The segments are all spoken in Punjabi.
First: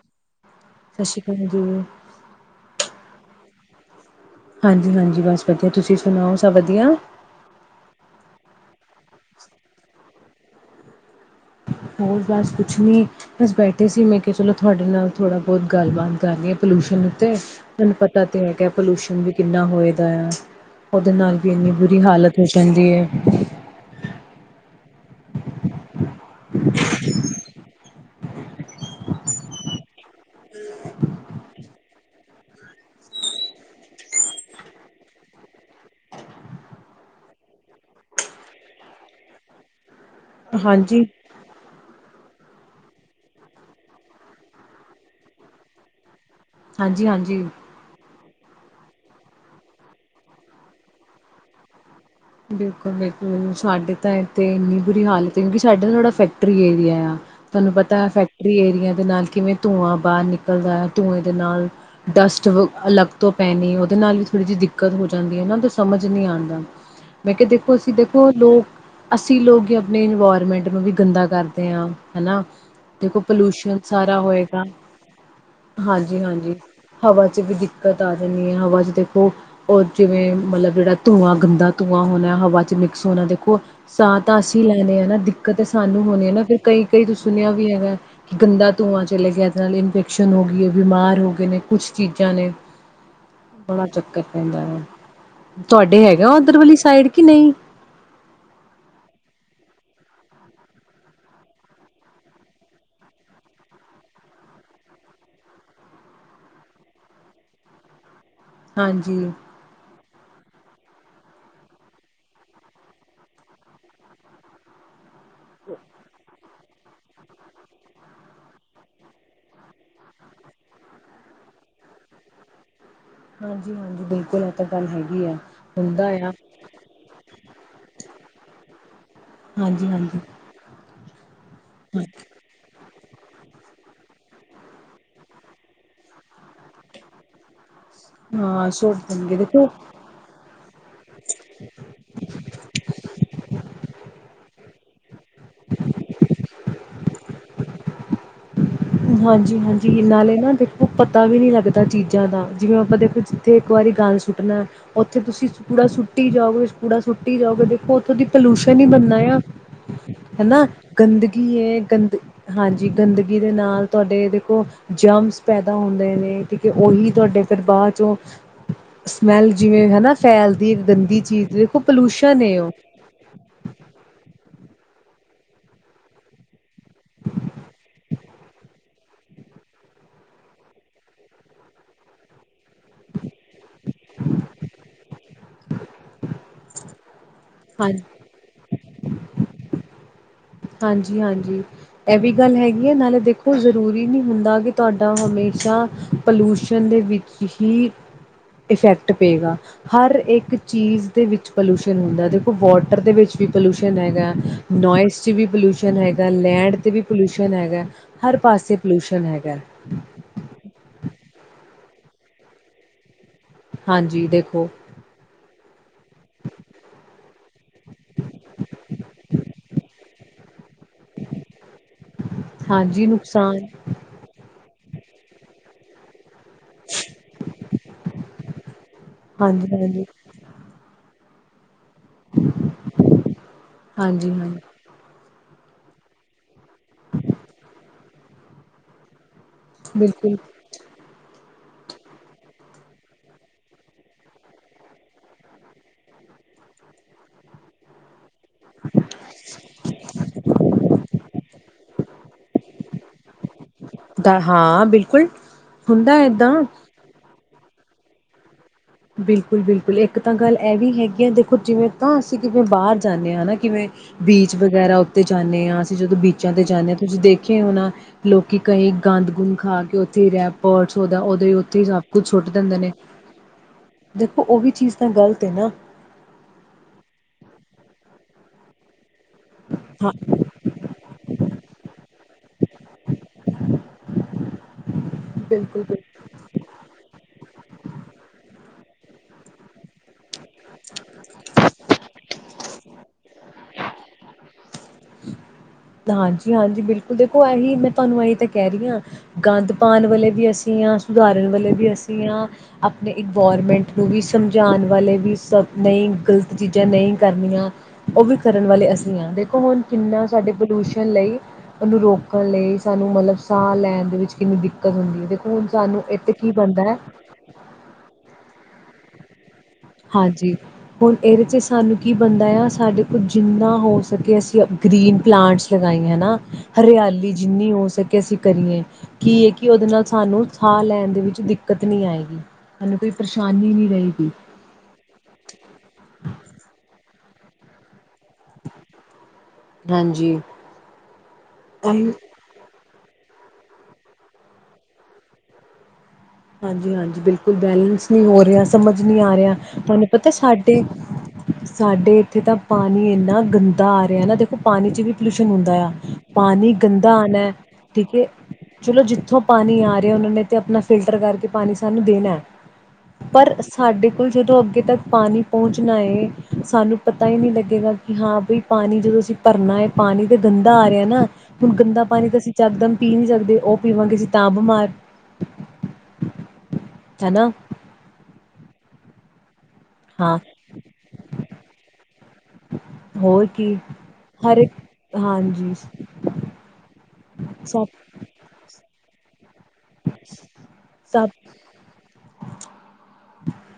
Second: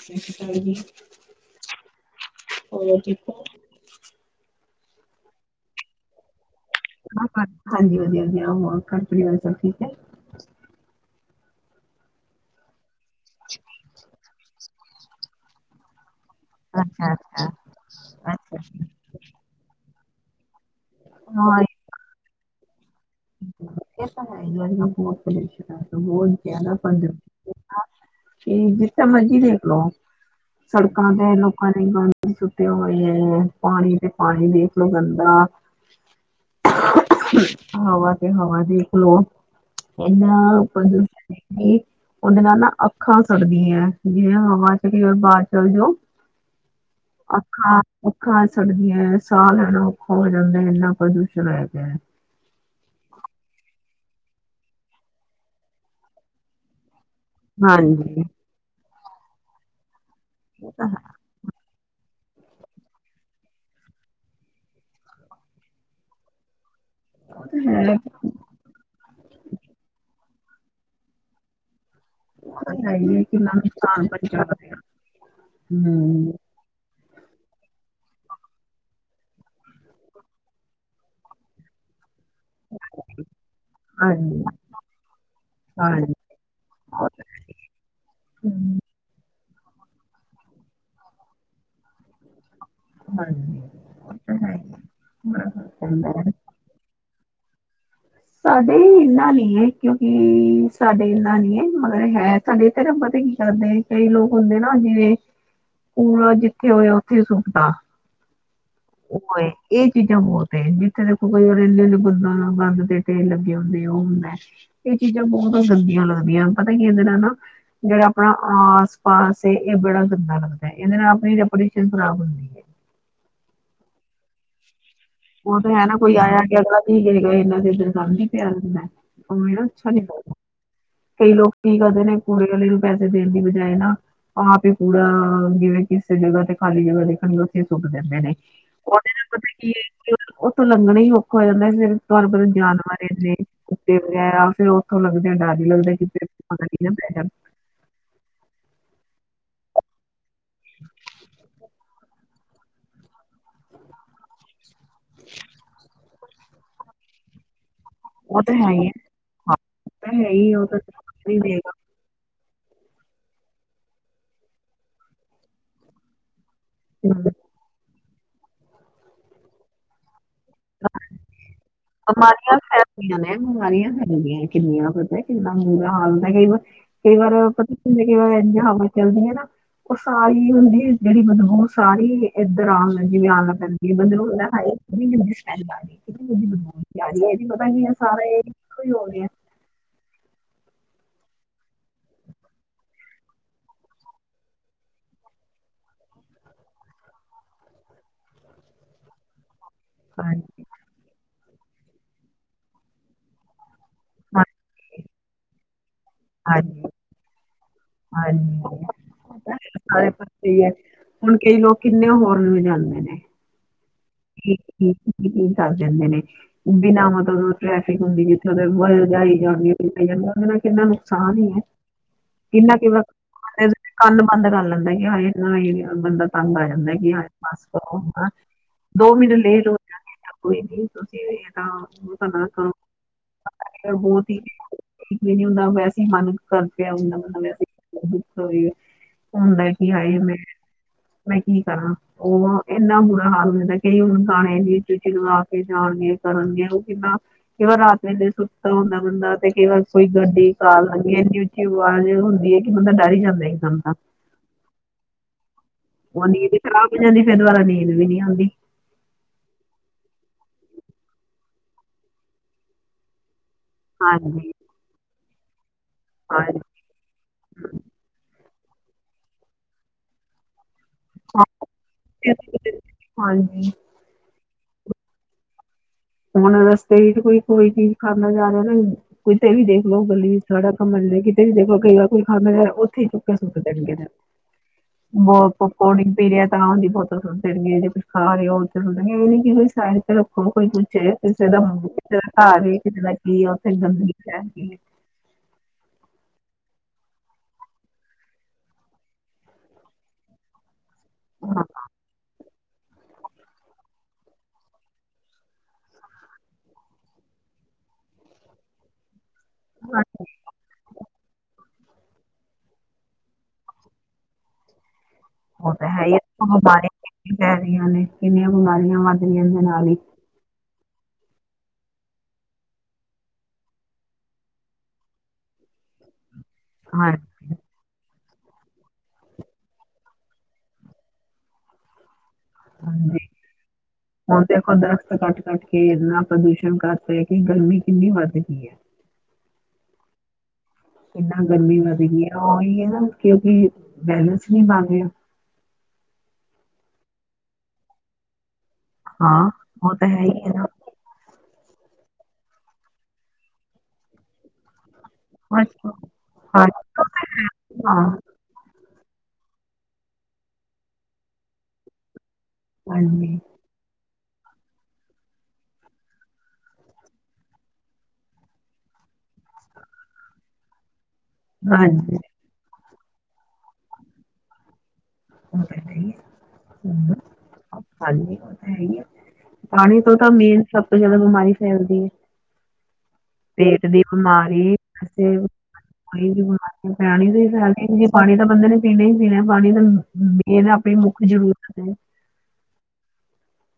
ਸਤਿ ਸ਼੍ਰੀ ਅਕਾਲ ਜੀ। ਸਤਿ ਸ਼੍ਰੀ ਅਕਾਲ ਜੀ ਹੋਰ ਜੀ ਹਾਂਜੀ-ਹਾਂਜੀ ਬਸ ਵਧੀਆ ਤੁਸੀਂ ਸੁਣਾਓ। ਸਭ ਵਧੀਆ ਹਾਂਜੀ ਵਧੀਆ ਜੀ। [unintelligible] ਪਰਿਵਾਰ ਸਭ ਠੀਕ ਹੈ। ਹੋਰ ਬਸ ਕੁਛ ਨੀ ਬਸ ਬੈਠੇ ਸੀ ਮੈਂ ਕਿ ਚਲੋ ਤੁਹਾਡੇ ਨਾਲ ਥੋੜ੍ਹਾ ਬਹੁਤ ਗੱਲਬਾਤ ਕਰਨੀ ਹੈ ਪੋਲਿਊਸ਼ਨ ਅੱਛਾ ਉੱਤੇ ਅੱਛਾ ਮੈਨੂੰ ਪਤਾ ਤੇ ਅੱਛਾ ਹੈਗਾ ਜੀ। ਪੋਲਿਊਸ਼ਨ ਵੀ ਕਿੰਨਾ ਹੋਏ ਦਇਆ ਉਹਦੇ ਨਾਲ ਵੀ ਇੰਨੀ ਬੁਰੀ ਹਾਲਤ ਫੇਰ ਕਹਿੰਦੀ ਏ ਏ ਤੇ ਹੈ ਬਹੁਤ ਪੋਲਿਊਸ਼ਨ ਹ। ਹੋਣ [unintelligible] ਕਿ ਜਿੱਥੇ ਮਰਜੀ ਦੇਖਲੋ ਸੜਕਾਂ ਤੇ ਲੋਕਾਂ ਨੇ ਗਾਂਦ ਸੁੱਟਿਆ ਹੋਇਆ ਪਾਣੀ ਤੇ ਪਾਣੀ ਦੇਖਲੋ ਗੰਦਾ। ਹਵਾ ਤੇ ਹਵਾ ਦੇਖ ਲਓ। ਇਨਾ ਹਾਂਜੀ ਪ੍ਰਦੂਸ਼ਣ ਏ ਕੀ ਉਹਦੇ ਨਾਲ ਨਾ ਅੱਖਾਂ ਸੜਦੀ ਹੈ ਜਿਵੇਂ ਹਵਾ ਚ ਬਾਹਦ ਚਲੇ ਜਾਓ। ਹਾਂਜੀ ਹਾਂਜੀ ਅੱਖਾਂ ਖਾ ਸੜਦੀਆਂ ਸਾਹ ਲੈਣਾ ਔਖਾ ਹੋ ਜਾਂਦਾ ਇੰਨਾ ਪ੍ਰਦੂਸ਼ਣ ਹੋਇਆ ਪਇਆ। ਬਿਲਕੁਲ-ਬਿਲਕੁਲ ਸਾਡੇ ਤਾਂ ਇੱਥੇ ਇੰਨੀ ਬੁਰੀ ਹਾਲਤ ਹੈ ਕਿਉਂਕਿ ਸਾਡੇ ਥੋੜਾ ਫੈਕਟਰੀ ਏਰੀਆ ਆ। ਤੁਹਾਨੂੰ ਪਤਾ ਹਾਂਜੀ ਫੈਕਟਰੀ ਏਰੀਆਂ ਦੇ ਨਾਲ ਕਿਵੇਂ ਧੂੰਆਂ ਬਾਹਰ ਉਹ ਨਿਕਲਦਾ ਤਾਂ ਹੈ ਧੂੰਏ ਦੇ ਨਾਲ ਡਸਟ ਵ ਅਲੱਗ ਤੋਂ ਪੈਣੀ ਉਹਦੇ ਨਾਲ ਵੀ ਥੋੜ੍ਹੀ ਜਿਹੀ ਦਿੱਕਤ ਹੋ ਜਾਂਦੀ ਹੈ ਉਹਨਾਂ ਤੋਂ ਸਮਝ ਨੀ ਆਂਦਾ। ਮੈਂ ਉਹ ਕਿਹਾ ਤਾਂ ਦੇਖੋ ਅਸੀਂ ਹੈ ਦੇਖੋ ਲੋਕ ਅੱਸੀਂ ਲੋਕ ਹੀ ਆਪਣੇ ਇਨਵੋਲਵ ਮੈਂਟ ਨੂੰ ਵੀ ਗੰਦਾ ਕਰਦੇ ਹਾਂ ਹਨਾ ਉਹ ਤਾਂ ਹੈ ਹੀ ਦੇਖੋ ਹੈ ਕਿੰਨਾ ਪਲੂਸ਼ਨ ਨੁਕਸਾਨ ਸਾਰਾ ਪਹੁੰਚਾ ਹੋਏਗਾ ਰਿਹਾ। ਹਾਂਜੀ ਹੂੰ ਹਾਂਜੀ ਹਵਾ ਚ ਵੀ ਦਿੱ ਦਿੱਕਤ ਆ ਜਾਂਦੀ ਹੈ ਹਵਾ 'ਚ ਦੇਖੋ ਔਰ ਜਿਵੇਂ ਮਤਲਬ ਜਿਹੜਾ ਧੂੰਆਂ ਗੰਦਾ ਤੂੰ ਹੋ ਹਵਾ ਚ ਮਿਕਸ ਹੋਣਾ ਦੇਖੋ ਸਾਹ ਤਾਂ ਹਾਂਜੀ ਅਸੀਂ ਲੈਣੇ ਹਨਾ ਦਿੱਕਤ ਸਾਨੂੰ ਹਾਂਜੀ ਹੋਣੀ ਨਾ ਫਿਰ ਕਈ ਕਈ ਤੂੰ ਸੁਣਿਆ ਵੀ ਹੈਗਾ ਕਿ ਗੰਦਾ ਹੂੰ, ਧੂੰਆਂ ਚਲੇ ਗਿਆ ਨਾਲ ਇਨਫੈਕਸ਼ਨ ਹੋ ਗਈ ਹੈ ਬਿਮਾਰ ਹੋ ਗਏ ਨੇ ਕੁਛ ਚੀਜ਼ਾਂ ਨੇ ਹਾਂਜੀ ਉਹ ਬੜਾ ਚੱਕਰ ਤਾਂ ਹੈ ਪੈਂਦਾ ਹੀ ਵ ਤੁਹਾਡੇ ਹੁੰਦਾ। ਹੈਗੇ ਉਹ ਸਾਈਡ ਕਿ ਨਹੀਂ ਸਾਡੇ ਇਨਾ ਨੀ ਹੈ ਕਿਉਂਕਿ ਸਾਡੇ ਇਨਾ ਨੀ ਹੈ ਮਗਰ ਹੈ ਸਾਡੇ ਧਰਬ ਤੇ ਕੀ ਕਰਦੇ ਕਈ ਲੋਕ ਹੁੰਦੇ ਨਾ ਜਿਵੇਂ ਪੂਰਾ ਜਿੱਥੇ ਹੋਇਆ ਉੱਥੇ ਸੁਖਦਾ ਉਹ ਹਾਂਜੀ, ਹੈ ਇਹ ਚੀਜ਼ਾਂ ਬਹੁਤ ਹੈ ਜ ਦੇਖੋ ਕੋਈ ਰ ਇੰਨੇਨੇ ਬੰ ਬੰਦਦੇ ਤੇ ਲੱਗੇ ਹੁੰਦੇ ਉਹ ਹੁੰਦਾ ਚੀਜ਼ਾਂ ਬਹੁਤ ਗੰਦੀਆਂ ਲੱਗਦੀਆਂ ਪਤਾ ਕੀ ਇਹਦੇ ਨਾਲ ਨਾ ਜਿਹੜਾ ਆਪਣਾ ਆਸ ਪਾਸ ਇਹ ਬੜਾ ਗੰਦਾ ਲੱਗਦਾ ਇਹਦੇ ਨਾਲ ਆਪਣੀ ਰਪਟ ਖਰਾਬ ਹੁੰਦੀ ਹੈ ਹਾਂਜੀ ਹਾਂਜੀ ਬਿਲਕੁਲ ਆ ਗੱਲ ਹੈਗੀ ਉਹ ਤੇ ਹੈ ਨਾ ਹੁੰਦਾ ਕੋਈ ਆ ਆਇਆ ਕਿ ਅਗਲਾ ਇਨਾ ਦੇ ਇਦਣ ਕਰ ਨ ਪਿਆ ਉਹ ਨਾ ਅੱਛਾ ਨੀ ਹਾਂਜੀ-ਹਾਂਜੀ ਲੱਦਾ ਕਈ ਲੋਕ ਕੀ ਕਰਦੇ ਨੇ ਕੂੜੇ ਵਾਲੇ ਪੈਸੇ ਦੇਣ ਦੀ ਬਜਾਏ ਨਾ ਆਪ ਹੀ ਪੂਰਾ ਜਿਵੇਂ ਕਿਸੇ ਜਗ੍ਹਾ ਤੇ ਖਾਲੀ ਜਗ੍ਹਾ ਦੇਖਣਗੇ ਉੱਥੇ ਸੁੱੱਕ ਦਿੰਦੇ ਨੇ ਹਾਂ ਸੁੱਟ ਉਹਦੇ ਨਾਲ ਦੇਣਗੇ ਪਤਾ ਦੇਖੋ ਕੀ ਹੈ [unintelligible] ਤੋਂ ਲੰਘਣਾ ਹੀ ਔਖਾ ਹੋ ਜਾਂਦਾ ਫਿਰ ਤੁਡੂੰ ਪਲ ਜਾਨਵਰ ਇਨੇ ਕੁੱਤੇ ਵਗੈਰਾ ਫੇਿਰ ਉਹ ਲੱਗਦੇ ਆ ਡ ਲੱਗਦੇ ਕਿਤੇ ਪਤਾ ਨਾ ਪੈ ਹਾਂਜੀ ਹਾਂਜੀ ਨਾਲੇ ਦੇਖੋ ਪਤਾ ਵੀ ਨੀ ਲੱਗਦਾ ਚੀਜ਼ਾਂ ਜ਼ਿਆਦਾ ਜਿਵੇਂ ਆਪਾਂ ਦੇਖੋ ਜਿੱਥੇ ਇੱਕ ਵਾਰੀ ਗੱਲ ਸੁੱਟਣਾ ਉੱਥੇ ਤੁਸੀਂ ਪੂੜਾ ਸੁੱਟੀ ਜਾਓਗੇ ਕੂੜਾ ਸੁੱਟੀ ਜਾਓਗੇ ਉਥੋਂ ਦੀ ਉਹ ਤਾਂ ਹੈ ਪੋਲਿਊਸ਼ਨ ਹੀ ਹੈ ਬਣਦਾ ਆ ਉਹ ਤਾਂ ਹੈ ਹੀ ਉਹ ਹਨਾ ਤਾਂ ਨਹੀਂ ਗੰਦਗੀ ਦੇਗਾ ਗੰਦ ਹਾਂਜੀ ਗੰਦਗੀ ਦੇ ਨਾਲ ਤੁਹਾਡੇ ਦੇਖੋ ਜਮਸ ਪੈਦਾ ਹੁੰਦੇ ਨੇ ਅਤੇ ਉਹੀ ਤੁਹਾਡੇ ਫਿਰ ਬਾਅਦ 'ਚੋਂ ਸਮੈਲ ਜਿਵੇਂ ਹਨਾ ਫੈਲਦੀ ਇੱਕ ਗੰਦੀ ਚੀਜ਼ ਪੋਲਿਊਸ਼ਨ ਹੈ ਬਿਮਾਰੀਆਂ ਉਹ ਫੈਲਦੀਆਂ ਨੇ ਬਿਮਾਰੀਆਂ ਫੈਲਦੀੀਆਂ ਕਿੰਨੀਆਂ ਪਤਾ ਕਿੰਨਾ ਮਰਾ ਹਾਲਦਾ ਕਈ ਵਾਰ ਕਈ ਵਾਰ ਪਤਾ ਕਿਂ ਕਈ ਵਾਰ ਇ ਜ ਹਵਾ ਚੱਲਦੀ ਹੈ ਨਾ ਉਹ ਸਾਰੀ ਹੁੰਦੀ ਜਿਹੜੀ ਬਦਬੂ ਸਾਰੀ ਕਾਮ ਹੈ ਜੀ ਆਨਾ ਪੈਂਦਾ [unintelligible] [unintelligible] ਪਤਾ ਕੀ ਆ ਹਾਂਜੀ ਸਾਰੇ ਕੋਈ ਹੋਨਿਆ ਹਾਂਜੀ- ਹਾਂਜੀ ਇਹ ਵੀ ਗੱਲ ਹੈਗੀ ਹੈ ਨਾਲੇ ਦੇਖੋ ਜ਼ਰੂਰੀ ਨਹੀਂ ਹੁੰਦਾ ਕਿ ਤੁਹਾਡਾ ਹਮੇਸ਼ਾ ਪਲੂਸ਼ਨ ਦੇ ਵਿੱਚ ਹੀ ਇਫੈਕਟ ਪਏਗਾ। ਹਰ ਇੱਕ ਹਾਂਜੀ ਚੀਜ਼ ਦੇ ਵਿੱਚ ਪੋਲੁਸ਼ਨ ਹੁੰਦਾ ਦੇਖੋ ਵਾਟਰ ਦੇ ਵਿੱਚ ਵੀ ਪੋਲੂਸ਼ਨ ਹੈਗਾ ਨੋਇਸ ਚੀ ਵੀ ਪੋਲੂਸ਼ਨ ਹੈਗਾ, ਲੈਂਡ ਹਾਂਜੀ ਤੇ ਵੀ ਪੋਲਿਊਸ਼ਨ ਸ਼ਨ ਹੈਗਾ ਹਰ ਹਾਂਜੀ ਪਾਸੇ ਪਤਾ ਪੋਲਿਊਸ਼ਨ ਹੈਗਾ। ਹੈ, ਸਾਰੇ ਪਾਸੇ ਹੀ ਹੈ। ਹੁਣ ਕਈ ਲੋਕ ਕਿੰਨੇ ਹੋਰੰਨ ਵਜਾਂਦੇ ਨੇ। ਹਾਂਜੀ ਹ ਦੇਖੋ ਹਮ [unintelligible] ਚ ਜਾਂਦੇ ਨੇ ਬਿਨਾਂ ਮਤਲਬ ਟ੍ਰੈਫਿਕ ਹੁੰਦੀ ਜਿੱਥੇ ਵਲ ਜਾਈ ਜਾਂਦੇ ਨੇ ਕਿੰਨਾ ਨੁਕਸਾਨ ਹੀ ਹੈ ਕਿੰਨਾ ਕਿਵੇਂ ਹਾਂਜੀ ਨੁਕਸਾਨ ਕੰਨ ਬੰਦ ਕਰ ਲੈਂਦੇ ਆ ਹ ਏਨਾ ਬੰਦਾ ਤੰਗ ਆ ਜਾਂਦਾ ਕਿ ਹਾਂਜੀ ਬਸ ਕਰੋ ਦੋ ਮਿੰਟ ਹਾਂਜੀ ਲੇਟ ਹੋ ਜਾਂ ਹਾਂਜੀ ਗੇ ਕੋਈ ਨਹੀ ਏਹ ਹਾਂ [inaudible] ਹਾਂਜੀ ਬਹੁਤ ਹੀ ਹਾਂਜੀ ਮੈਨ ਉਹਦਾ ਵੈਸੇ ਹੀ ਮਨ ਕਰ ਪਿਆ ਵੈਸੇ ਹੁੰਣ ਮੈਂ ਕੀ ਆਈ ਬਿਲਕੁਲ ਮੈਂ ਮੈਂ ਕੀ ਕਰਾਂ, ਉਹ ਵਾਂ ਇੰਨਾ ਬੁਰਾ ਹਾਲ ਹੁੰਦਾ ਕਈ ਹੁਣ ਗਾਣੇ ਜ ਚੂਚੀ ਲਵਾ ਕੇ ਜਾਣਗੇ, ਕਰਨਗੇ ਉਹ ਕਿੰਨਾ ਕਿਵੇਂ ਰਾਤ ਵੇਲੇ ਸੁ ਹੁੰਦਾ ਬੰਦਾ ਤੇ ਕਈ ਵਾਰ ਕੋਈ ਗੱਡੀ, ਕਾਰ ਲਂਗੇ ਇੰਨੀ ਉੱਚੀ ਆਵਾਜ਼ ਹੁੰਦੀ ਹੈ ਕਿ ਬੰਦਾ ਡਰ ਹੀ ਜਾਂਦਾ ਇਕਦਮ ਤਾਂ। ਦਾ ਹਾਂ ਬਿਲਕੁਲ ਹੁੰਦਾ ਉਹ ਏਦਾਂ ਨੀਂਦ ਹੀ ਖਰਾਬ ਹੋ ਜਾਂਦੀ ਏ, ਫਿਰ ਦੁਬਾਰਾ ਨੀਂਦ ਨੀਂਦ ਨੀ ਆਉਂਦੀ। ਬਿਲਕੁਲ -ਬਿਲਕੁਲ ਇੱਕ ਤਾਂ ਗੱਲ ਇਹ ਵੀ ਹੈਗੀ ਆ, ਦੇਖੋ ਜਿਵੇਂ ਤਾਂ ਅਸੀਂ ਕਿਵੇਂ ਬਾਹਰ ਜਾਂਨੇ ਆ ਹੈਣਾ ਕਿਵੇਂ ਹਾਂਜੀ ਬੀਚ ਵਗੈਰਾ ਤੇ ਜਾਂਨੇ ਆਂ ਜਦੋਂ ਬੀਚਾਂ ਹਾਂਜੀ ਤੇ ਜਾਨੇ ਆਂ, ਤੁਸੀਂ ਦੇਖੇਆ ਹੋਣਾ ਲੋਕ ਕਿ ਕਈ ਗੰਦ -ਗੁੰਦ ਖਾ ਕੇ, ਉੱਥੇ ਹੀ ਰਹਿ ਪਸ ਉਹਦਾ ਹਾਂ। ਉਦੋਂ ਹੀ ਉੱਥੇ ਹੀ ਸਭ ਕੁੱਛ ਛੁੱਟ ਦਿੰਦੇ ਨੇ ਹਾਂਜੀ ਦੇਖੋ ਉਹ ਵੀ ਚੀਜ਼ ਤਾਂ ਗ਼ਲਤ ਹੈ ਨਾ ਹੁਣ ਰਸਤੇ ਵਿੱਚ ਕੋਈ ਕੋਈ ਚੀਜ਼ ਕਰਨਾ ਜਾ ਰਿਹਾ ਨਾ। ਕਿਤੇ ਵੀ ਦੇਖ ਲੋੋ ਹਾਂ ਗੱਲਲੀ ਸਾਰਾ ਘਮਣ ਕਿਤੇ ਵੀ ਦੇਖ ਲ ਕਈ ਵਾਰ ਕੋਈ ਖਾਦਾ ਉੱਥੇ ਹੀ ਚੁੱਕ ਕੇ ਸੁੱਟ ਦੇਣਗੇ ਬ ਬਿਲਕੁਲ-ਬਿਲਕੁਲ ਪਕੌੜੀ ਪੀ ਰਿਹਾ ਤਾਂ ਉਹਦੀ ਬਹੁਤ ਸੁੱਟ ਦੇਣਗੇ ਜੇ ਕੁਛ ਖਾ ਰਹੇ ਹੋ [unintelligible] ਇਹਂ ਕੀ ਹੋਈ ਸਾਹਿ [inaudible] ਹੋੋ ਕੋਈ [inaudible] ਕਿਸੇ ਦਾ ਦਾ ਘਰ, ਕਿਸੇ ਦਾ ਕੀ ਆ, ਉੱਥੇ ਗੰਦਗੀ ਹ [inaudible] ਹਾਂਜੀ -ਹਾਂਜੀ ਬਿਲਕੁਲ ਦੇਖੋ, ਇਹੀ ਮੈਂ ਤੁਹਾਨੂੰ ਇਹੀ ਤਾਂ ਕਹਿ ਰਹੀ ਹਾਂ ਗੰਦ ਪਾਉਣ ਵਾਲੇ ਵੀ ਅਸੀਂ ਹ ਉਦਾਹਰਣ ਹਾਂ ਵੇਲੇ ਵੀ ਅਸੀਂ, ਆਂ- ਆਪਣੇ ਇਨਵਾਰਮੈਂਟ ਨੂੰ ਵੀ ਸਮਝਾਉਣ ਵਾਲੇ ਵੀ ਸ ਨਹੀਂ ਗ਼ਲਤ ਚੀਜ਼ਾਂ ਨਹੀਂ ਕਰਨੀਆਂ, ਉਹ ਵੀ ਕਰਨ ਵਾਲੇ ਅਸੀਂ ਹਾਂ, ਦੇਖੋੁਣ ਕਿੰਨਾ ਸਾਡੇ ਪੋਲਿਊਸ਼ਨ ਲਈ ਉਹਨੂੰ ਰੋਕਣ ਲਈ, ਸਾਨੂੰ ਮਤਲਬ ਸਾਹ ਲੈਣ ਦੇ ਵਿੱਚ ਕਿੰਨੀ ਦਿੱਕਤ ਹੁੰਦੀ ਹੈ। ਦੇਖੋ ਹੁਣ ਉਹ ਤਾਂ ਸਾਨੂੰ ਹੈ ਇੱਥੇ ਕੀ ਬ ਬਣਦਾ ਹੈ ਬਾਰੀਆਂ ਕਿੰਆਂ ਪੈ ਰਹੀਆਂ ਨੇ ਕਿੰਨੀਆਂ ਬੁਮਾਰੀਆਂ [inaudible] ਮਤ [inaudible] ਹਾਂਜੀ। ਹੁਣ ਇਹਦੇ 'ਚ ਸਾਨੂੰ ਕੀ ਬਣਦਾ ਆ, ਸਾਡੇ ਕੋਲ ਜਿੰਨਾ ਹੋ ਸਕੇ ਅਸੀਂ ਗ੍ਰਰੀਨ ਪਲਾਂਟਸ ਲਗਾਏ ਹੈ ਨਾ। ਹਰਿਆਲੀ ਹਾਂਜੀ ਜਿੰਨੀ ਹੋ ਸਕੇ। ਕਿ ਅਸੀਂ ਕਰੀਏ, ਕੀ ਹੈ ਕਿ ਉਹਦੇ ਨਾਲ ਸਾਨੂੰ ਸਾਹ ਲੈਣ ਦੇ ਵਿੱਚ ਦਿੱਕਤ ਨਹੀਂ ਆਏਗੀ। ਸਾਨੂੰ ਕੋਈ ਹਾਂਜੀ ਪਰੇਸ਼ਾਨੀ ਨਹੀਂ ਰਹੀਗੀ,। ਹੁਣ ਦੇਖੋ ਦਰਖਤ ਕੱਟ- ਕੱਟ ਕੇ ਇੰਨਾ ਪ੍ਰਦੂਸ਼ਣ ਕਰ ਪਿਆ, ਕਿ ਗਰਮੀ ਕਿੰਨੀ ਵੱਧ ਗਈ ਹੈ। ਹਾਂਜੀ। ਕਿੰਨਾ ਗਰਮੀ ਵੱਧ ਗਈ ਆ ਉਹੀ ਹੈ ਨਾ। ਕਿਉਂਕਿ ਬੈਲੇੈਂਸ ਨਹੀਂ ਮੰਣ ਰਿਹਾ ਹਾਂਜੀ ਹਾਂਜੀ ਬਿਲਕੁਲ ਬੈਲਂਸ ਨਹੀਂੀ ਹੋ ਰਿਹਾ ਸਮਝ ਨਹੀ ਆ ਹਾਂ ਰਿਹਾ ਉਹ ਤੁਹਾਨੂੰ ਤਾਂ ਹੈ ਪਤਾ ਹੀ ਹੈ ਨਾ ਸਾਡੇ ਸਾਡੇ ਇੱਥੇ ਤਾਂ ਪਾਣੀ ਇੰਨਾ ਗੰਦਾ ਆ ਰਿਹਾ ਨਾ ਦੇਖੋ ਪਾਣੀ 'ਚ ਵੀ ਪੋਲਿਊਸ਼ਨ ਹੁੰਦਾ ਬਸ, ਆ ਹਾਂ ਪਾਣੀ ਗੰਦਾ ਆਉਣਾ ਹਾਂ, ਠੀਕ ਹੈ ਚਲੋ ਜਿੱਥੋਂ ਪਾਣੀ ਆ ਰਿਹਾ ਉਹਨਾਂ ਨੇ ਤੇ ਆਪਣਾ ਫਿਲਟਰ ਕਰਕੇ ਪਾਣੀ ਸਾਨੂੰ ਦੇਣਾ ਹਾਂਜੀ ਪਰ ਸਾਡੇ ਬਿਲਕੁਲ ਜਦੋਂ ਅੱਗੇ ਤੱਕ ਪਾਣੀ ਪਹੁੰਚਣਾ ਏ ਸਾਨੂੰ ਪਤਾ ਹੀ ਨਹੀਂ ਲੱਗੇਗਾ ਕਿ ਹਾਂ ਬ ਪਾਣੀ ਜਦੋਂ ਅਸੀਂ ਭਰਨਾ ਹੈ ਪਾਣੀ ਦੇ ਗੰਦਾ ਆ ਰਿਹਾ ਨਾ ਹੁਣ ਗੰਦਾ ਹਾਂਜੀ ਪਾਣੀ ਤਾਂ ਅਸੀਂ ਚੱਕਦਮ ਪੀ ਨਹੀਂੀ ਸਕਦੇ ਉਹ ਪੀਵਾਂਗੇਸੀ ਤਾਂ ਬਿਮਾਰ ਹੋ ਬੈਠਹੀ ਹੈ ਹਮ ਹਨਾ ਖਾਲ ਤਾਂ ਹੈਗੀ ਪਾਣੀ ਤੋਂ ਤਾਂ ਹਾਂ ਮੇਨ ਸਭ ਤੋਂ ਜਿਆਦਾ ਬਿਮਾਰੀ ਫੈਲਦੀ ਹੈ ਹੋਰ ਕੀ ਪੇਟ ਦੀ ਹਰ ਇੱਕ ਬਿਮਾਰੀੇਈ ਹਾਂਜੀ ਬਿਮਾਰੀ ਪਿਆਣੀ ਦੇ ਫੈਲ ਸਭ ਜੇ ਪਾਣੀ ਤਾਂ ਬੰਦੇ ਨੇ ਪੀਣਾ ਹੀ ਪੀਣਾ ਪਾਣੀ ਤਾਂ ਇਹ ਨਾ ਆਪਣੀ ਮੁੱਖ ਸਭ ਜ਼ਰੂਰਤ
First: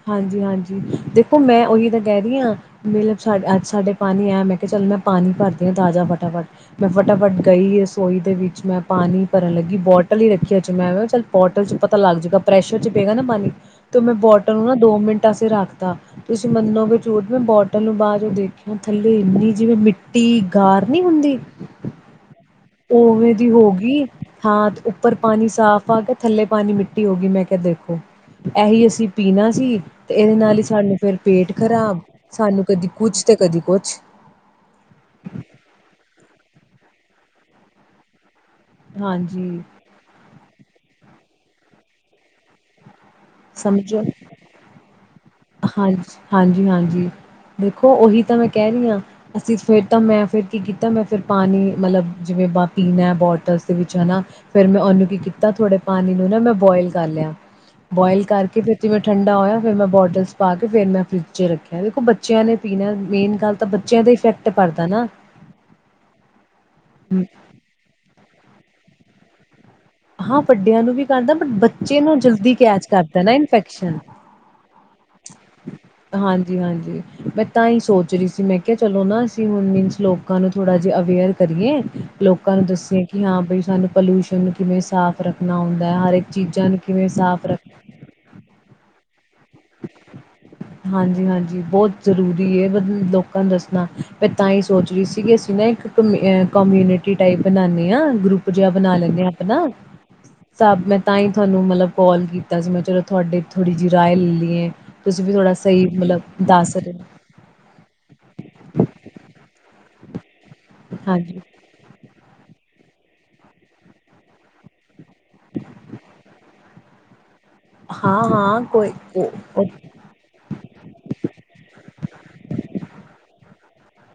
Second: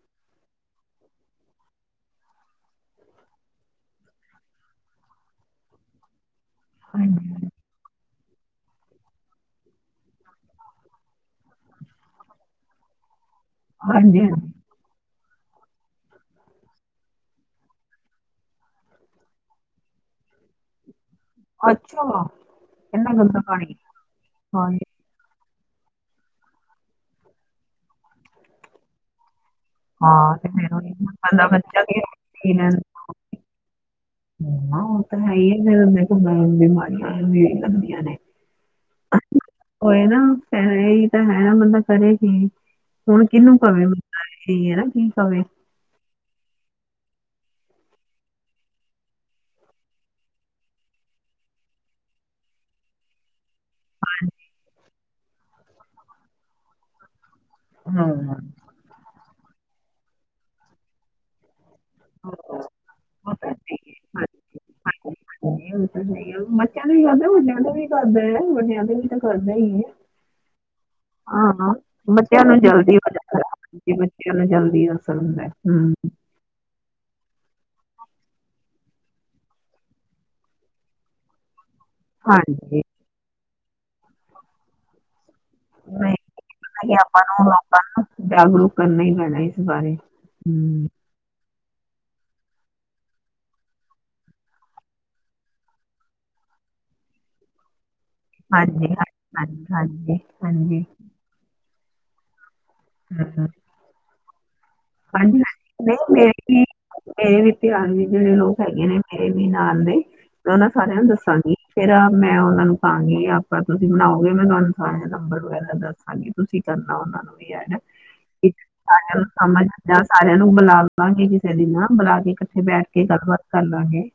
ਹਾਂਜੀ ਹਾਂਜੀ ਦੇਖੋ ਮੈਂ ਉਹੀ ਤਾਂ ਕਹਿ ਰਹੀ ਹਾਂ ਮਤਲਬ ਸਾ ਅੱਜ ਸਾਡੇ ਪਾਣੀ ਐ ਮੈਂ ਕਿਹਾ ਚੱਲ ਮੈਂ ਪਾਣੀ ਭਰਦੀ ਹਾਂ ਤਾਜ਼ਾ ਫਟਾਫਟ ਮੈਂ ਹਾਂਜੀ ਫਟਾਫਟ ਗਈ ਰਸੋਈ ਦੇ ਵਿੱਚ ਮੈਂ ਪਾਣੀ ਭਰਨ ਲੱਗੀ ਬੋਟਲ ਹੀ ਰੱਖੀ ਅਚ ਮ ਵ ਚੱਲ ਪ ਬੋਟਲ ਚ ਪਤਾ ਲੱਗ ਜੂਗਾ ਪ੍ਰੈਸ਼ਰ ਚ ਪਏਗਾ ਨਾ ਪਾਣੀ ਤੇ ਮੈਂ ਹਾਂਜੀ ਹਾਂਜੀ ਬੋਟਲ ਨਾ ਦੋ ਮਿੰਟ ਿੱਟਾ ਸ ਰੱਖਦਾ ਤੁਸੀਂ ਮੰਨੋਗੇ ਝੂਠ ਮੈਂ ਬੋਟਲ ਨੂੰ ਬਾਅਦ ਜੋ ਦੇਖਿਆ ਥੱਲੇ ਇੰਨੀ ਜਿਵੇਂ ਮਿੱਟੀ ਗਾਰ ਨਹੀਂ ਹੁੰਦੀ ਅੱਛਾ ਇੰਨਾ ਉਵੇਂ ਗੰਦਾ ਦੀ ਹੋ ਪਾਣੀ ਗਈ ਹਾਂਥ ਹਾਂਜੀ ਉੱਪਰ ਪਾਣੀ ਪਾਣੀ ਸਾਫ਼ ਆ ਕੇ ਥੱਲੇ ਪਾਣੀ ਮਿੱਟੀ ਹੋ ਗਈ ਮੈਂ ਕਿਹਾ ਦੇਖੋ ਇਹੀ ਅਸੀਂ ਪੀਣਾ ਤੇ ਇਹਦੇ ਹਾਂ ਤੇ ਨਾਲ ਹੀ ਫਿਰ ਉਹ ਸਾਨੂੰ ਫਰ ਬੰਦਾ ਪੇਟ ਬੱਚਾ ਕੀ ਖ਼ਰਾਬ ਸਾਨੂੰ ਕਦੀ ਕੁਛ ਤੇ ਕਦੀ ਕੁਛ ਹ ਉਹ ਤਾਂ ਹੈ ਹੀ ਆ ਫ ਬਿਮਾਰੀਆਂ ਲਗਦੀਆਂ ਨੇ ਹਾਂਜੀ ਹੋਏ ਨਾ ਫੈ ਹੈ ਨਾ ਮਤਲਬ ਕਰੇਗੀ ਹੁਣ ਕਿਹਨੂੰ ਭਾਵੇ ਮ ਸਮਝੋ ਹੈਾ ਕੀ ਕਵੇ ਹਾਂਜੀ ਹਾਂਜੀ ਹਾਂਜੀ ਦੇਖੋ ਉਹੀ ਤਾਂ ਮੈਂ ਕਹਿ ਰਹੀ ਹਾਂ ਅਸੀਂ ਫਿਰ ਤਾਂ ਮੈਂ ਫਿਰ ਕੀ ਕੀਤਾ ਮੈਂ ਫਿਰ ਪਾਣੀ ਮਤਲਬ ਜਿਵੇਂ ਪੀਣਾ ਬੋਟਲਸ ਵਿੱਚ ਹਨਾ ਫ਼ਿਰ ਮੈਂ ਉਹਨੂੰ ਕੀ ਕੀਤਾ ਥੋੜੇ ਪਾਣੀ ਨੂੰ ਨਾ ਮੈਂ ਬੋਆਇਲ ਕਰ ਲਿਆ ਹਾਂ। ਬੋਇਲ ਕਰਕੇ ਫਿਰਤੀ ਮੈਂ ਠੰਡਾ ਹੋਇਆ ਫਿਰ ਮੈਂ ਬੋਡੀ ਪਾ ਕੇ ਫੇਿਰ ਮੈਂ ਫਰਿੱਜ ਚ ਰੱਖੀ ਦੇਖੋ ਬੱਚਿਆਂ ਨੇ ਉਹ ਪੀਣਾ ਮੇਨ ਗੱਲ ਤਾਂ ਬੱਚਿਆਂ ਦਾ ਹੀ ਇਫੈਕਟ ਪਦਾ ਨਾ [inaudible] [unintelligible] ਕਰਦੇ ਵਡਿਆਂ ਦੇ ਵੀ ਤਾਂ ਕਰਦਾ ਹੀ ਏ। ਹਾਂ ਵੱਡਿਆਂ ਨੂੰ ਵੀ ਕਰਦਾ ਬਟ ਬੱਚੇ ਨੂੰ ਬੱਚਿਆਂ ਜਲਦੀ ਕੈਚ ਹੋ ਕਰਦਾ ਨਾ ਜਾਂਦਾ ਹੈ। ਹਾਂਜੀ, ਇਨਫੈਕਸ਼ਨ। ਬੱਚਿਆਂ ਨੂੰ [unintelligible] ਜੀ ਮੈਂ ਤਾਂ ਹੀ ਸੋਚ ਰਹੀ ਸੀ ਮੈਂ ਕਿਹਾ ਚਲੋ ਨਾ ਅਸੀਂ ਹੁਣ ਮੀਨਸ ਲੋਕਾਂ ਨੂੰ ਥੋੜ੍ਹਾ ਜਿਹਾ ਅਵੇਅਰ ਕਰੀਏ। ਲੋਕਾਂ ਨੂੰ ਹਾਂਜੀ, ਦੱਸਿਏ ਕਿ ਹਾਂ ਬਈ ਸਾਨੂੰ ਪੋਲਿਊਸ਼ਨ ਨੂੰ ਕਿਵੇਂ ਸਾਫ਼ ਰੱਖਣਾ ਹੁੰਦਾ ਹੈ ਹਰ ਨਹੀਂ ਇੱਕ ਚੀਜ਼ਾਂ ਨੂੰ ਨਹੀਂ ਕਿਵੇਂ ਆਪਾਂ ਸਾਫ਼ ਨੂੰ ਰੱਖ ਹੁਣ ਜਾਗਰੂਕ [unintelligible] ਇਸ ਬਾਰੇ ਹਮ। ਹਾਂਜੀ ਹਾਂਜੀ ਬਹੁਤ ਜ਼ਰੂਰੀ ਹੈ ਮ ਲੋਕਾਂ ਨੂੰ ਦੱਸਣਾ ਮੈਂ ਤਾਂ ਹੀ ਸੋਚ ਰਹੀ ਸੀ ਕਿ ਅਸੀਂ ਨਾ ਇੱਕ ਕਮਿ ਕਮਿਊਨਿਟੀ ਟਾਈਪ ਬਣਾਉਣੇ ਹਾਂ। ਗਰੁੱਪ ਜਿਹਾ ਹਾਂਜੀ, ਬਣਾ ਹਾਂਜੀ, ਲੈਂਦੇ ਹਾਂ ਹਾਂਜੀ, ਆਪਣਾ ਹਾਂਜੀ, ਹਾਂਜੀ। ਸਾਬ ਮੈਂ ਤਾਂ ਹੀ ਤੁਹਾਨੂੰ ਮਤਲਬ ਕੋਲ ਕੀਤੀ। ਤਾਂ ਜੇ ਮੈਂ ਚਲੋ ਹੂੰ। ਤੁਹਾਡੇ ਥੋੜ੍ਹੀ ਜਿਹੀ ਰਾਇ ਲੇ ਇਹ ਹਾਂਜੀ ਹਾਂਜੀ ਨਹੀਂ ਮੇਰੇ ਵੀ ਰਹੇ ਹੋ। ਮੇਰੇ ਵੀ ਧਿਆਨ ਵੀ ਜਿਹੜੇ ਲੋਕ ਹੈਗੇ ਨੇ ਮੇਰੇ ਵੀ ਨਾਲ ਦੇ। ਉਹਨਾਂ ਸਾਰਿਆਂ ਨੂੰ ਹਾਂਜੀ ਦੱਸਾਂਗੀ ਫੇਰ ਮੈਂ ਉਹਨਾਂ ਨੂੰ ਗੀ ਆਪਾਂ ਤੁਸੀਂ ਬਣਾਓਗੇ ਮੈਂ ਤੁਹਾਨੂੰ ਸਾਰੇ ਨੰਬਰ ਵਗੈਰਾ ਦੱਸਾਂਗੀ ਤੁਸੀਂ ਕਰਨਾ ਉਹਨਾਂ ਨੂੰ। ਵੀ ਐਡ ਹਾਂ ਕਿ ਹਾਂ ਕੋਈ ਸਾਰਿਆਂ ਨੂੰ ਉਹ ਸਮਝ ਜਾਂ ਸਾਰਿਆਂ ਨੂੰ ਬੁਲਾ ਲਵਾਂਗੇ ਕਿਸੇ ਦਿਨ ਨਾ ਬੁਲਾ ਕੇ ਇਕੱਠੇ ਬੈਠ ਕੇ ਗੱਲਬਾਤ ਕਰ ਲਾਂਗੇ।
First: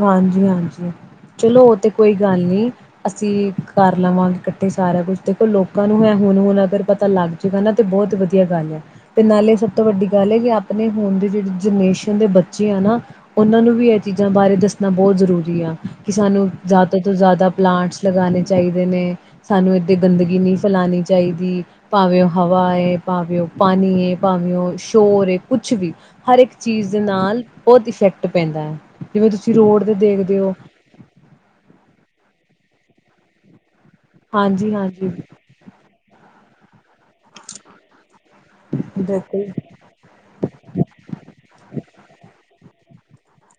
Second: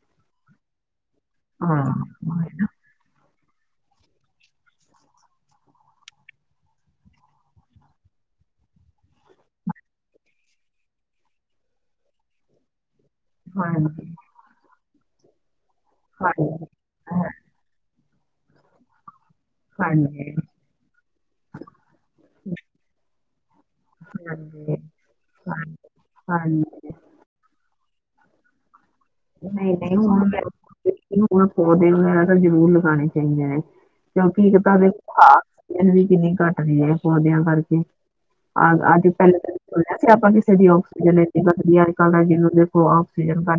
ਹਾਂਜੀ ਹਾਂਜੀ। ਚਲੋ ਉਹ ਹਾਂ ਤੇ ਕੋਈ ਗੱਲ ਹਾਂਜੀ ਨਹੀ ਅਸੀਂ ਕਰ ਲਵਾਂਗੇ ਇਕੱਠੇ ਸਾਰੇਆਂ ਨੂੰ ਦੇਖੋ ਲੋਕਾਂ ਨੂੰ ਹੈ ਹੁਣ ਹੁਣ ਅਗਰ ਪਤਾ ਲੱਗ ਜਾਏਗਾ ਨਾ ਤੇ ਬਹੁਤ ਵਧੀਆ ਗੱਲ ਹੈ ਤੇ ਨਾਲੇ ਸਭ ਤੋਂ ਵੱਡੀ ਗੱਲ ਹੈ ਕਿ ਆਪਣੇ ਹੁਣ ਦੇ ਜਿਹੜੇ ਜਨਰੇਸ਼ਨ ਦੇ ਬੱਚੇ ਆ ਨਾ। ਉਹਨਾਂ ਨੂੰ ਵੀ ਹਾਂਜੀ ਬਾਰੇ ਦੱਸਣਾ ਬਹੁਤ ਜ਼ਰੂਰੀ ਆ। ਕਿ ਸਾਨੂੰ ਹਾਂਜੀ ਜ਼ਿਆਦਾ ਤੋਂ ਜ਼ਿਆਦਾ ਪਲਾਂਟਸ ਲਗਾਉਣੇ ਚਾਹੀਦੇ ਨੇ। ਸਾਨੂੰ ਏਡੀ ਹਾਂਜੀ ਗੰਦਗੀ ਨਹੀਂ ਫੈਲਉਣੀ ਚਾਹੀਦੀ ਭਾਵੇਂ ਉਹ ਹਵਾ ਹੈ ਭਾਵੇਂ ਉਹ ਪਾਣੀ ਹੈ ਭਾਵੇਂ ਉਹ ਹਾਂਜੀ ਸ਼ੋਰ ਏ ਕੁਛ ਹਾਂਜੀ ਵੀ ਹਰ ਇੱਕ ਹਾਂਜੀ। ਚੀਜ਼ ਦੇ ਨਾਲ ਬਹੁਤ ਇਫੈਕਟ ਟ ਪੈਂਦਾ ਹੈ। ਜਿਵੇਂ ਤੁਸੀਂ ਨਹੀਂ ਰੋਡ ਤੇ ਨਹੀਂ ਹੁਣ ਦੇਖਦੇ ਹੋ ਮ ਹੁਣ ਪੋਦੇ ਵਗੈਰਾ ਜ਼ਰੂਰ ਲਗਾਉਣੇ ਚਾਹੀਦੇ ਨੇ। ਕਿਉਂਕਿ ਇੱਕ ਹਾਂਜੀ ਤਾਂ ਦੇ ਹਾਂਜੀ ਆਕਸੀਜਨ ਵੀ ਕਿੰਨੀ ਘੱਟਦੀ ਹੈ ਪੌਦਿਆਂ ਕਰਕੇ ਅ ਅੱਜ ਪਹਿਲੇ ਬਿਲਕੁਲ ਕਦੀ ਸੁਣਿਆ ਸੀ ਆਪਾਂ ਕਿਸੇ ਦੀ ਆਕਸੀਜਨ ਇਨੀ ਘਟਦੀ ਅੱਜ ਕੱਲ ਜਿਹਨੁ ਉਹ ਅਕਸੀਜਨ ਪਾ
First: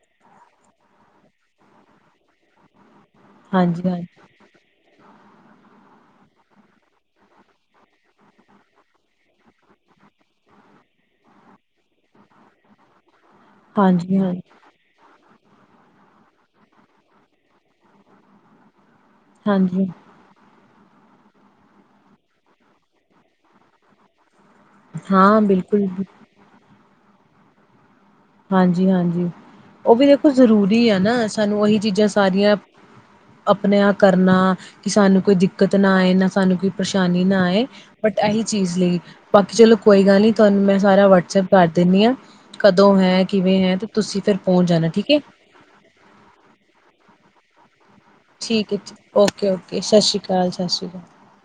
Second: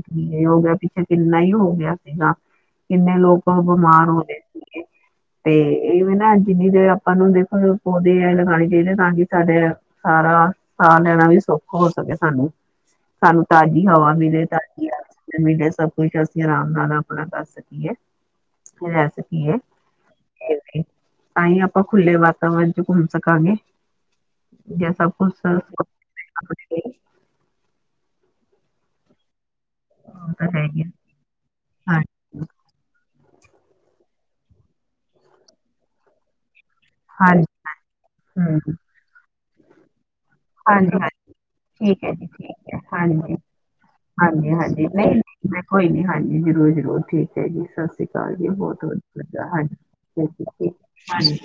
ਹੋ ਗਿਆ ਪਿੱਛੇ ਕਿੰਨਾ ਹੋ ਗਿਆ ਸੀਗਾ ਕਿੰਨੇ ਲੋਕ ਹਾਂਜੀ ਹਾਂਜੀ ਬਿਮਾਰ ਹੋ ਰਏ ਸੀ ਤੇ ਇਹਵੇਂ ਨਾ ਜਿੰਨੀ ਦੇਰ ਆਪਾਂ ਨੂੰ ਦੇਖੋ ਪੌਦੇ ਆ ਲਗਾਉਣੇ ਚਾਹੀਦੇ ਤਾਂ ਕਿ ਸਾਡੇ ਸਾਰਾ ਸਾਹ ਲੈਣਾ ਵੀ ਸੁੱਖ ਹੋ ਸਕੇ ਸਾਨੂੰ ਸਾਨੂੰ ਤਾਜ਼ੀ ਹਵਾ ਹਾਂਜੀ ਹਾਂ ਮਿਲੇ ਤਾਂ ਸਭ ਕੁਛ ਅਸੀਂ ਆਰਾਮ ਨਾਲ ਆਪਣਾ ਕਰ ਸਕੀਏ ਜਾ ਸਕੀ ਹੈ ਹਾਂਜੀ ਤਾਂ ਹੀ ਆਪਾਂ ਖੁੱਲੇ ਵਾਤਾਵਰਨ ਚ ਘੁੰਮ ਸਕਾਂਗੇ ਜਸਾ ਕੁਛ ਹਾਂ ਬਿਲਕੁਲ ਲਈ ਹਾਂਜੀ ਹਾਂਜੀ ਉਹ ਵੀ ਦੇਖੋ ਤਾਂ ਹੈਗੀ ਜ਼ਰੂਰੀ ਆ ਨਾ ਸਾਨੂੰ ਉਹੀ ਹਾਂ ਚੀਜ਼ਾਂ ਸਾਰੀਆਂ ਆਪਣੇ ਆਪ ਕਰਨਾ ਕਿ ਸਾਨੂੰ ਕੋਈ ਦਿੱਕਤ ਨਾ ਆਏ ਨਾ ਸਾਨੂੰ ਕੋਈ ਪਰੇਸ਼ਾਨੀ ਨਾ ਹਾਂਜੀ ਆਏ ਬਟ ਇਹੀ ਹਮ ਚੀਜ਼ ਲਈ ਬਾਕੀ ਚਲੋ ਕੋਈ ਗੱਲ ਨਹੀਂੀ ਤੁਹਾਨੂੰ ਮੈਂ ਹਾਂਜੀ ਸਾਰਾ ਹਾਂਜੀ ਵਟਸਐਪ ਕਰ ਠੀਕ ਦਿੰਦੀ ਹੈ ਹਾਂ ਜੀ ਠੀਕ ਹੈ ਕਦੋਂ ਹੈ ਹਾਂਜੀ ਕਿਵੇਂ ਹੈ ਤੇ ਤੁਸੀਂ ਫਿਰ ਹਾਂਜੀ ਪਹੁੰਚ ਹਾਂਜੀ ਜਾਣਾ ਨਹੀਂ ਠੀਕ ਹੈ ਨਹੀਂ ਮੈਂ ਕੋਈ ਨੀ ਹਾਂਜੀ ਜ਼ਰੂਰ ਜ਼ਰੂਰ ਠੀਕ ਹੈਏ ਜੀ ਸ ਸਤਿ ਸ਼੍ਰੀ ਅਕਾਲ ਜੀ ਠੀਕ ਹੈ ਬਹੁਤ ਬਤ ਵ ਓਕੇ ਹਾਂ ਓਕੇ ਸਤਿ ਸ਼੍ਰੀ ਅਕਾਲ ਸਤਿ ਸ਼੍ਰੀ ਅਕਾਲ ਹਾਂਜੀ